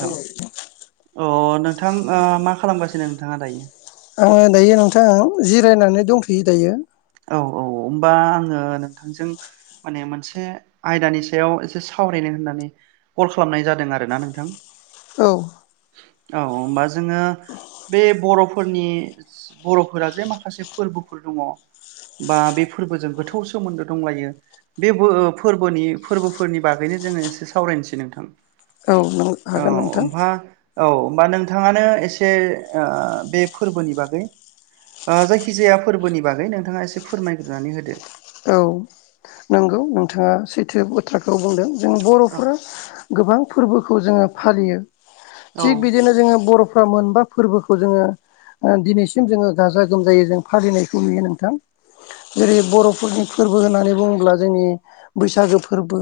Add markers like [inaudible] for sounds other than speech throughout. नोंथां अ नोंथां मा खालामगासिनो नोंथाङा दायो। आङो दायो नोंथां जिरायनानै दंथ'यो दायो। औ औ होमबा आङो नोंथांजों माने मोनसे आयदानि सायाव एसे सावरायनो होननानै कल खालामनाय जादों आरोना नोंथां। औ औ होमबा जोंङो बे बर'फोरनि बर'फोरा जे माखासे फोरबोफोर दङ बा बे फोरबोजों गोथौ सोमोन्दो दंलायो। बे बो फोरबोनि फोरबोफोरनि बागैनो जोंङो एसे सावरायनोसै नोंथां। औ नों औ हागोन नोंथां ओमफा औ होमबा नोंथाङानो एसे ओ बे फोरबोनि बागै जायखिजाया फोरबोनि बागै नोंथाङा एसे फोरमायग्रोनानै होदो औ नंगौ नोंथाङा सैथो बाथ्राखौ बुंदों जों औ बर'फोरा गोबां फोरबोखौ जोङो फालियो औ थिग बिदिनो जोङो बर'फ्रा मोनबा फोरबोखौ जोङो दिनैसिम जोङो गाजा गोमजायै जों फालिनायखौ नुयो नोंथां जेरै बर'फोरनि फोरबो होननानै बुङोब्ला जोंनि बैसागो फोरबो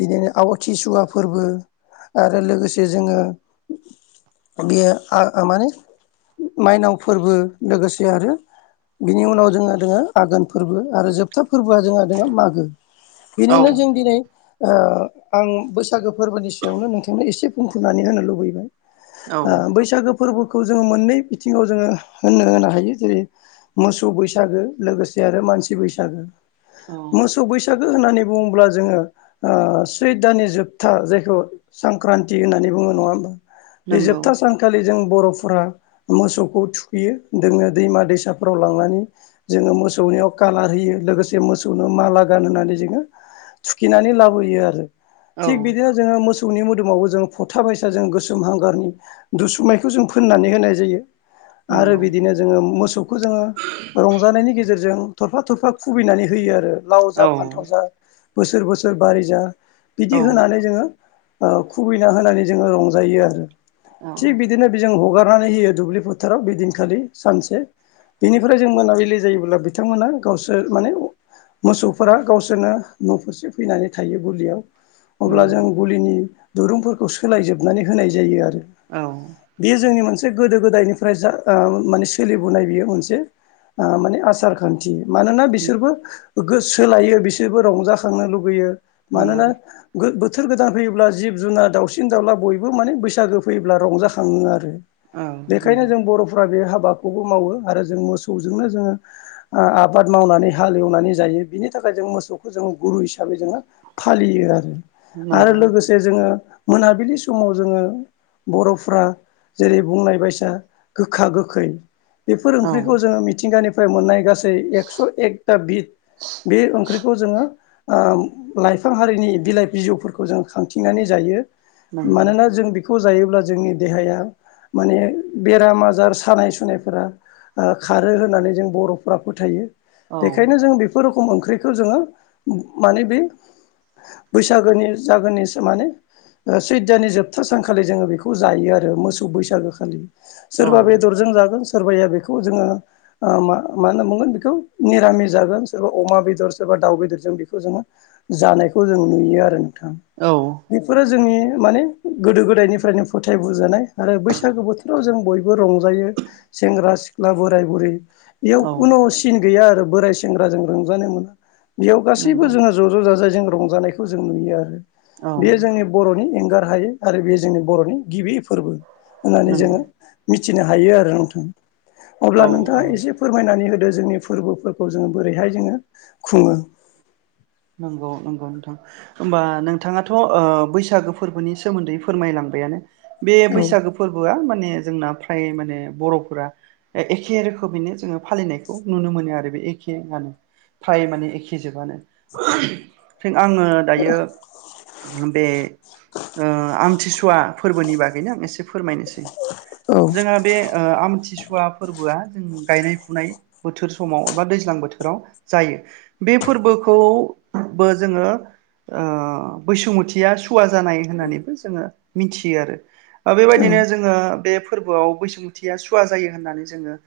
बिदिनो आवाथि सुवा फोरबो आरो लोगोसे जोङो बेयो माने माइनाव फोरबो लोगोसे आरो बिनि उनाव जोंहा दोङो आघोन फोरबो आरो जोबथा फोरबोआ जोंहा दोङो मागो औ बेनिनो जों दिनै आं बैसागो फोरबोनि सायावनो नोंथांनो एसे बुंथुमनानै होनो लुबैबाय औ बैसागो फोरबोखौ जोङो मोननै बिथिङाव जोङो होननो होनो हायो जेरै मोसौ बैसागो लोगोसे आरो मानसि बैसागो औ मोसौ बैसागो होननानै बुङोब्ला जोङो ओ सैद दाननि जोबथा जायखौ संख्रान्ति होननानै बुङो नङा होमबा बे नंगौ जोबथा सान आखालि जों बर'फोरा मोसौखौ थुखैयो जोङो दैमा दैसाफोराव लांनानै जोङो मोसौनियाव कालार होयो लोगोसे मोसौनो माला गान होननानै जोङो थुखिनानै लाबोयो आरो औ थिग बिदिनो जोङो मोसनि मोदोमावबो जोङ फथा बायसा जों गोसोम हांगारनि दुसुमायखौ जों फोननानै होनाय जायो आरो नंगौ बिदिनो जोङो मोसौखौ जोङो रंजानायनि गेजेरजों थरफा थरफा खुबैनानै होयो आरो लाव जा औ फानथाव जा बोसोर बोसोर बारि जा औ बिदि होनानै जोङो खुबैना होनानै जोङो रंजायो आरो औ थिग बिदिनो बे जों हगारनानै होयो दुब्लि फोथाराव बेदिनखालि सानसे बेनिफ्राय जों मोनाबिलि जायोब्ला बिथांमोना गावसोर माने मोसौ फोर गावसोरनो न'फारसे फैनानै थायो गुलियाव अब्ला नंगौ जों गुलिनि दुरुंफोरखौ सोलायजोबनानै होनाय जायो आरो औ बेयो जोंनि मोनसे गोदो गोदायनिफ्राय जा माने सोलिबोनाय बेयो मोनसे माने आसार खान मानोना बिसोरबो गोससोलायो बिसोरबो रंजाखांनो लुुबैयो नंगौ मानोना बोथोर गोदान फैयोब्ला जिब जुुनार दाउसिन दाउला बयबो माने बैसागो फैयोब्ला रंजाखाङो आरो औ बेखायनो नंगौ जों बर'फ्रा बे हाबाखौबो मावो आरो जों मोसौजोंनो जोङो आबाद मावनानै हालएवनानै जायो बिनि थाखाय जों मोसौखौ जोङो गुरु हिसाबै जोङो फालियो आरो आरो नंगौ लोगोसे जे जोङो मोनाबिलि समाव जोङो बर'फ्रा जेरै बुंनाय बायसा गोखा गोखै बेफोर औ ओंख्रिखौ जोङो मिथिंगानिफ्राय मोननाय गासै एक्स' एकथा बिद [inaudible] बे ओंख्रिखौ जोङो लाइफां हारिनि बिलाइ बिजौफोरखौ जों खांथिंनानै जायो नंगौ मानोना जों बेखौ जायोब्ला जोंनि देहाया माने बेराम आजार सानाय सुनायफोरा खारो होननानै जों बर'फोरा फोथायो औ बेखायनो जों बे खम ओंख्रिखौ जोङो माने बे बैसागोनि जागोननिसो माने सैदनि जोबथा सानखालि जोङो बेखौ जायो आरो मोसौ बैसागोखालि। औ सोरबा बेदरजों जागोन सोरबाया बेखौ जोङो मा मा होनना बुंगोन बेखौ मिरामिस जागोन सोरबा अमा बेदर सोरबा दाउ बेदरजों बेखौ जोङो जानायखौ जों नुयो आरो नोंथां। औ बेफोरो जोंनि माने गोदो गोदायनिफ्रायनो फोथाय बोजानाय आरो बैसागो बोथो राव जों बयबो रंजायो सेंग्रा सिख्ला बोराय बुरै बेयाव औ खुनु सिन गैया आरो बोराय सेंग्रा जों रंजानो मोनो बेयाव गासैबो नंगौ जोङो ज'-ज' जाजाय जों रंजानायखौ जों नुयो आरो औ बेयो जोंनि बर'नि एंगार हायै आरो बे जोंनि बर'नि गिबि फोरबो होननानै जोङो नंगौ मिथिनो हायो आरो नोंथां अब्ला औ नोंथाङा औ एसे फोरमायनानै होदो जोंनि फोरबोफोरखौ जोङो बोरैहाय जोङो खुङो नंगौ-नंगौ नोंथां होमबा नोंथाङाथ' ओ बैसागो फोरबोनि सोमोन्दै फोरमायलांबायानो बे औ बैसागो फोरबोआ माने जोंना फ्राय माने बर'फोरा एखे रोखोमैनो जोङो फालिनायखौ नुनो मोनो आरो बे एखेआनो फ्राय माने एखे जोबानो [unintelligible] आङो दायो बे ओ आमथिसुवा फोरबोनि बागैनो आं एसे फोरमायनोसै औ जोंहा बे ओ आमथि सु वा फोरबोआ जों गायनाय फुनाय बोथोर समाव एबा दैज्लां बोथोराव जायो। बे फोरबोखौबो जोङो ओ बैसुमथिया सुवा जानाय होननानैबो जोङो मिथियो आरो ओ औ बेबायदिनो जोङो बे फोरबोआव बैसुमुथिया सुवा जायो होननानै जोङो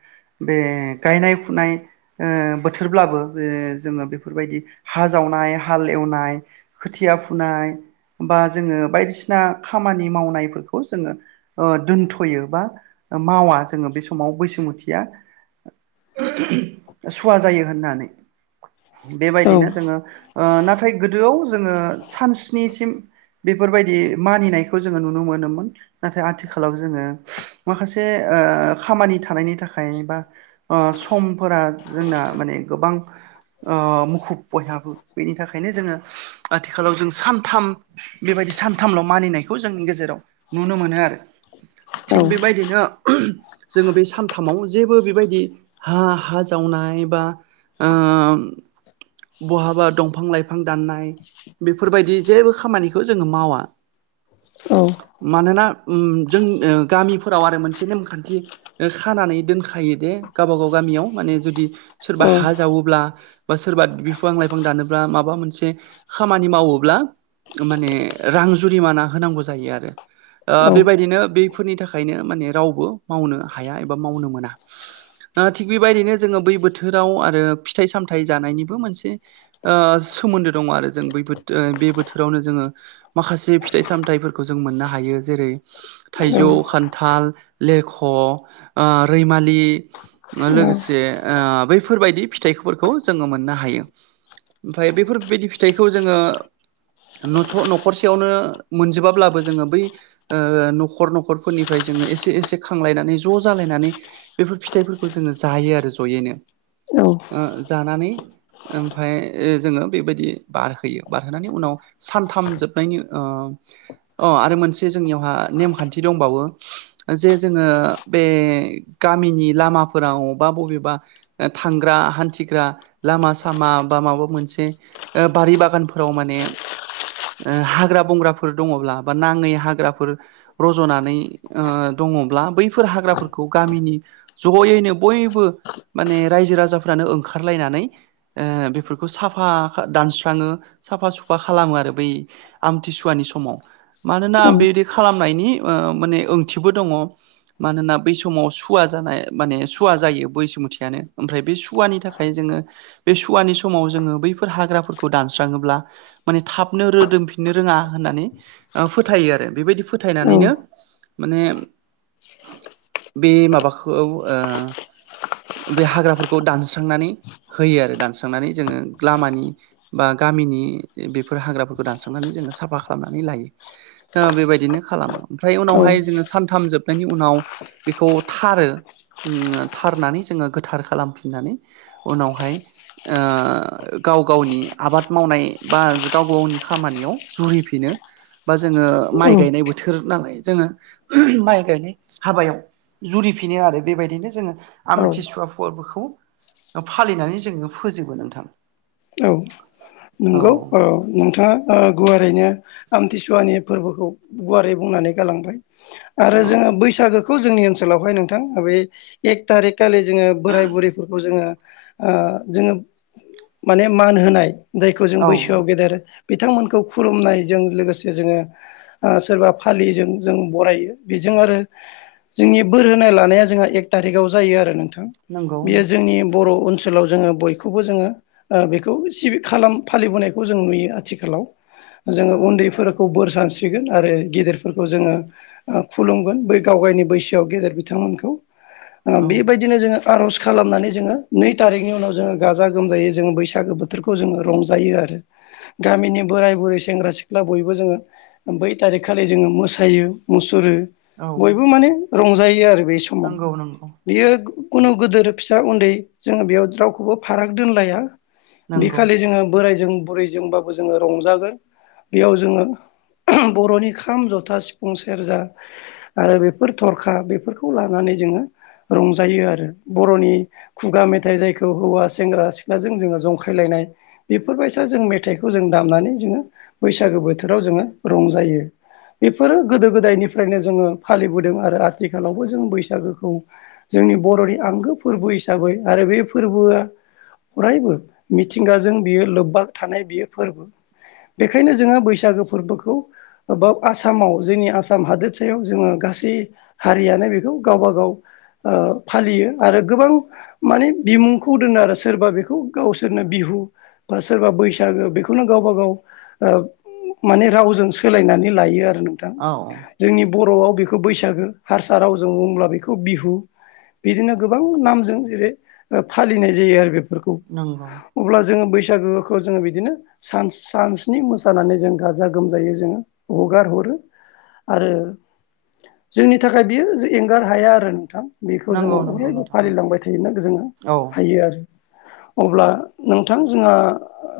बे गायनाय फुनाय ओ बोथोरब्लाबो बे जोङो बेफोरबायदि हा जावनाय हाल एवनाय खोथिया फुनाय बा जोङो बायदिसिना खामानि मावनायफोरखौ जोङो ओ दोनथ'यो बा मावा जोङो बे समाव बैसुमुथिया [unintelligible] सुवा जायो होननानै बेबायदिनो औ नाथाय गोदोआव जोङो सानस्निसिम बेफोरबायदि मानिनायखौ जोङो नुनो मोनोमोन नाथाय आथिखा लाव जोङो माखासे ओ खामानि थानायनि थाखाय बा ओ समफोरा जोंना माने गोबां ओ मुखुब बयहाबो बेनि थाखायनो जोङो आथिखालाव जों सानथाम बेबायदि सानथामल' मानिनायखौ जोंनि गेजेराव नुनो मोनो आरो थिग औ बेबायदिनो जोङो बे सानथामाव जेबो बेबायदि हा-हा जावनाय बा ओ बहाबा दंफां लाइफां दाननाय बेफोरबायदि जेबो खामानिखौ जोङो मावा मानोना उ जों ओ गामिफोराव आरो मोनसे नेमखान्थि खानानै दोनखायो दे गावब गाव गामियाव माने जुदि सोरबा औ हा जावोब्ला बा सोरबा बिफां लाइफां दानोब्ला माबा मोनसे खामानि मावोब्ला माने रां जुरिमाना होनांगौ जायो आरो। औ ओ बेबायदिनो बेफोरनि थाखायनो माने रावबो मावनो हाया एबा मावनो मोना। ओ थिग बेबायदिनो जोङो बै बोथोराव आरो फिथाइ सामथायाइ जानायनिबो मोनसे ओ सोमोन्दो दङ आरो जों बै बे बोथोरावनो जोङो माखासे फिथाइ सामथाइफोरखौ जों मोननो हायो जेरै थाइजौ खान्थाल लेरख' रैमालि लोगोसे बैफोरबायदि फिथाइफोरखौ जोङो मोननो हा हायो ओमफ्राय बेफोरबायदि फिथाइखौ जोङो नस' न'खरसेयावनो मोनजोबाब्लाबो जोङो बै ओ न'खर-न'खरफोरनिफ्राय जोङो एसे-एसे खांलायनानै ज' जालायनानै बेफोर फिथाइफोरखौ जोङो जायो आरो जयैनो। ओमफाय जोङो बेबायदि बारहोयो बारहोनानै उनाव सानथाम जोबनायनि ओ- अ आरो मोनसे जोंनियावहा नेमखान्थि दंबावो। जे जोङो बे गामिनि लामाफोराव बा बबेबा ओ-थांग्रा हान्थिग्रा लामा सामा बा माबा मोनसे ओ-बारि बागानफोराव माने ओ-हाग्रा बंग्राफोर दङब्ला बा नाङै हाग्राफोर रज'नानै ओ-दङब्ला बैफोर हाग्राफोरखौ गामिनि जयैनो बयबो माने रायजो राजाफ्रानो ओंखारलायनानै। बेफोरखौ साफा दानस्राङो साफा सुफा खालामो आरो बै। आमथिसुवानि समाव मानोना बेदि खालामनायनि ओ-माने ओंथिबो दङ। मानोना बै समाव सुवा जानाय माने सुवा जायो बैसुमुथिआनो ओमफ्राय बे सुवानि थाखाय। ओंखाय जोङो बे सुवानि समाव जोङो बैफोर हाग्राफोरखौ दानस्राङोब्ला माने थाबनो रोदोमफिननो रोङा होननानै ओ-फोथायो आरो बेबायदि फोथायनानैनो माने बे माबाखौ ओ- बे हाग्राफोरखौ दानस्रांनानै होयो आरो दानस्रांनानै जोङो लामानि बा गामिनि बेफोर हाग्राफोरखौ दानस्रांनानै जोङो साफा खालामनानै लायो। ओ-बेबायदिनो खालामो ओमफ्राय औ उनावहाय जोङो सानथाम जोब नायनि उनाव बेखौ थारो ओम-थारनानै जोङो गोथार खालामफिननानै उनावहाय ओ-गाव गावनि आबाद मावनाय बा गाव गावनि खामानियाव जुरिफिनो। बा जोङो माइ औ गायनाय बोथोर नालाय जोङो माइ गायनाय हाबायाव। जुरिफिनो आरो बेबायदिनो जोङो आमथिसुवा फोरबोखौ ओ-फालिनानै जोङो। फोजोबो नोंथां। औ औ नंगौ ओ-नोंथाङा ओ-गुवारैनो आमथिसुवानि फोरबोखौ गुवारै बुंनानै गालांबाय। औ आरो जोङो बैसागोखौ जोंनि ओनसोलावहाय नोंथां बेै एक थारिख खालि जोङो बोराय बुरैफोरखौ जोङो ओ-जोङो माने मान होनाय जायखौ जों औ बैसोआव गेदेर बिथांमोनखौ खुलुमनायजों लोगोसे जोङो ओ-सोरबा फालिजों जों बरायो बेजों आरो। जोंनि बोर होनाय लानाया जोंहा एक थारिकाव जायो आरो नोंथां। नंगौ बियो जोंनि बर' ओनसोलाव जोङो बयखौबो जोङो ओ-बेखौ सिबि खालाम होनायखौ जों नुयो आथिखालाव। जोङो उन्दैफोरखौ बोर सानस्रिगोन आरो गेदिरफोरखौ जोङो ओ-खुलुमगोन बै गावगायनि बैसोआव गेदेर बिथांमोनखौ औ ओ-बेबायदिनो जोङो। आर'ज खालामनानै जोङो नै थारिखनि उनाव जोङो गाजा गोमजायै जोङो बैसागो बोथोरखौ जोङो रंज जायो आरो गामिनि बोराय बुरै सेंग्रा सिख्ला बयबो जोङो बै थारिख खालि जोङो मोसायो मुसुरो औ बयबो माने रंजायो आरो बे सम नंगौ नंगौ बियो खुनु गोदोर फिसा उन्दै जोङो बेयाव रावखौबो फाराग दोनलाया। नंगौ बिखालि जोङो बोरायजों बुरैजोंबाबो जोङो रंजागोन। बेयाव जोङो बर'नि खाम जथा सिफुं सेरजा। आरो बेफोर थरखा बेफोरखौ लानानै जोङो रंजायो आरो बर'नि खुगा मेथाइ जायखौ हौवा सेंग्रा सिख्लाजों जोङो जंखायलायनाय। बेफोरबायसा जों मेथाइखौ जों दामनानै जोङो बैसागो बोथोराव जोङो रंजायो। बेफोरो गोदो गोदायनिफ्रायनो जोङो फालिबोदों आरो आथिखालावबो जों बैसागोखौ। जोंनि बर'नि आंगो फोरबो हिसाबै आरो बे फोरबोआ। अरायबो मिथिंगाजों बियो लोब्बा थानाय बियो फोरबो। बेखायनो जोङो बैसागो फोरबोखौ बो-बाब आसामाव जोंनि आसाम हादोरसायाव जोङो गासै हारियानो बेखौ गावबा गाव फालियो आरो गोबां माने बिमुंखौ दोनो आरो सोरबा बेखौ गावसोरनो बिहु बा सोरबा बैसागो बेखौनो गावबा गाव माने रावजों सोलायनानै लायो आरो नोंथां औ औ जोंनि बर'आव बेखौ बैसागो हारसा रावजों बुङब्ला बेखौ बिहु बिदिनो गोबां नामजों जेरै फालिनाय जायो आरो बेफोरखौ नंगौ अब्ला जोङो बैसागोखौ जोङो बिदिनो ान सानसनि मोसानानै जों गाजा गोमजायै जोङो हगार हरो आरो जोंनि थाखाय बियो एंगार हाया आरो नोंथां बेखौ नंगौ जोङो नंगौ अरायबो नोंथां नंगौ फालिलांबाय थायोोन जोङो औ हायो आरो अब्ला नोंथां जोंहा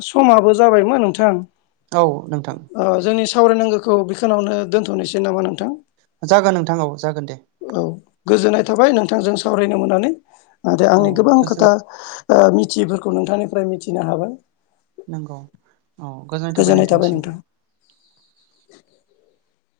समाबो जाबायमोन नोंथां औ नोंथां जोंनि सावरायनांगौखौ बिखनावनो दोनथ'नोसै नामा नोंथां जागोन नोंथांाव जागोन दे औ गोजोननाय थाबाय नोंथांजों सावरायनो मोननानै नाथाय औ आंनि गोबां गोजोन खोथा मिथिफोरखौ नोंथांनिफ्राय मिथिनो हाबाय नंगौ औ गोजोननाय थाबाय नोंथांसिमबो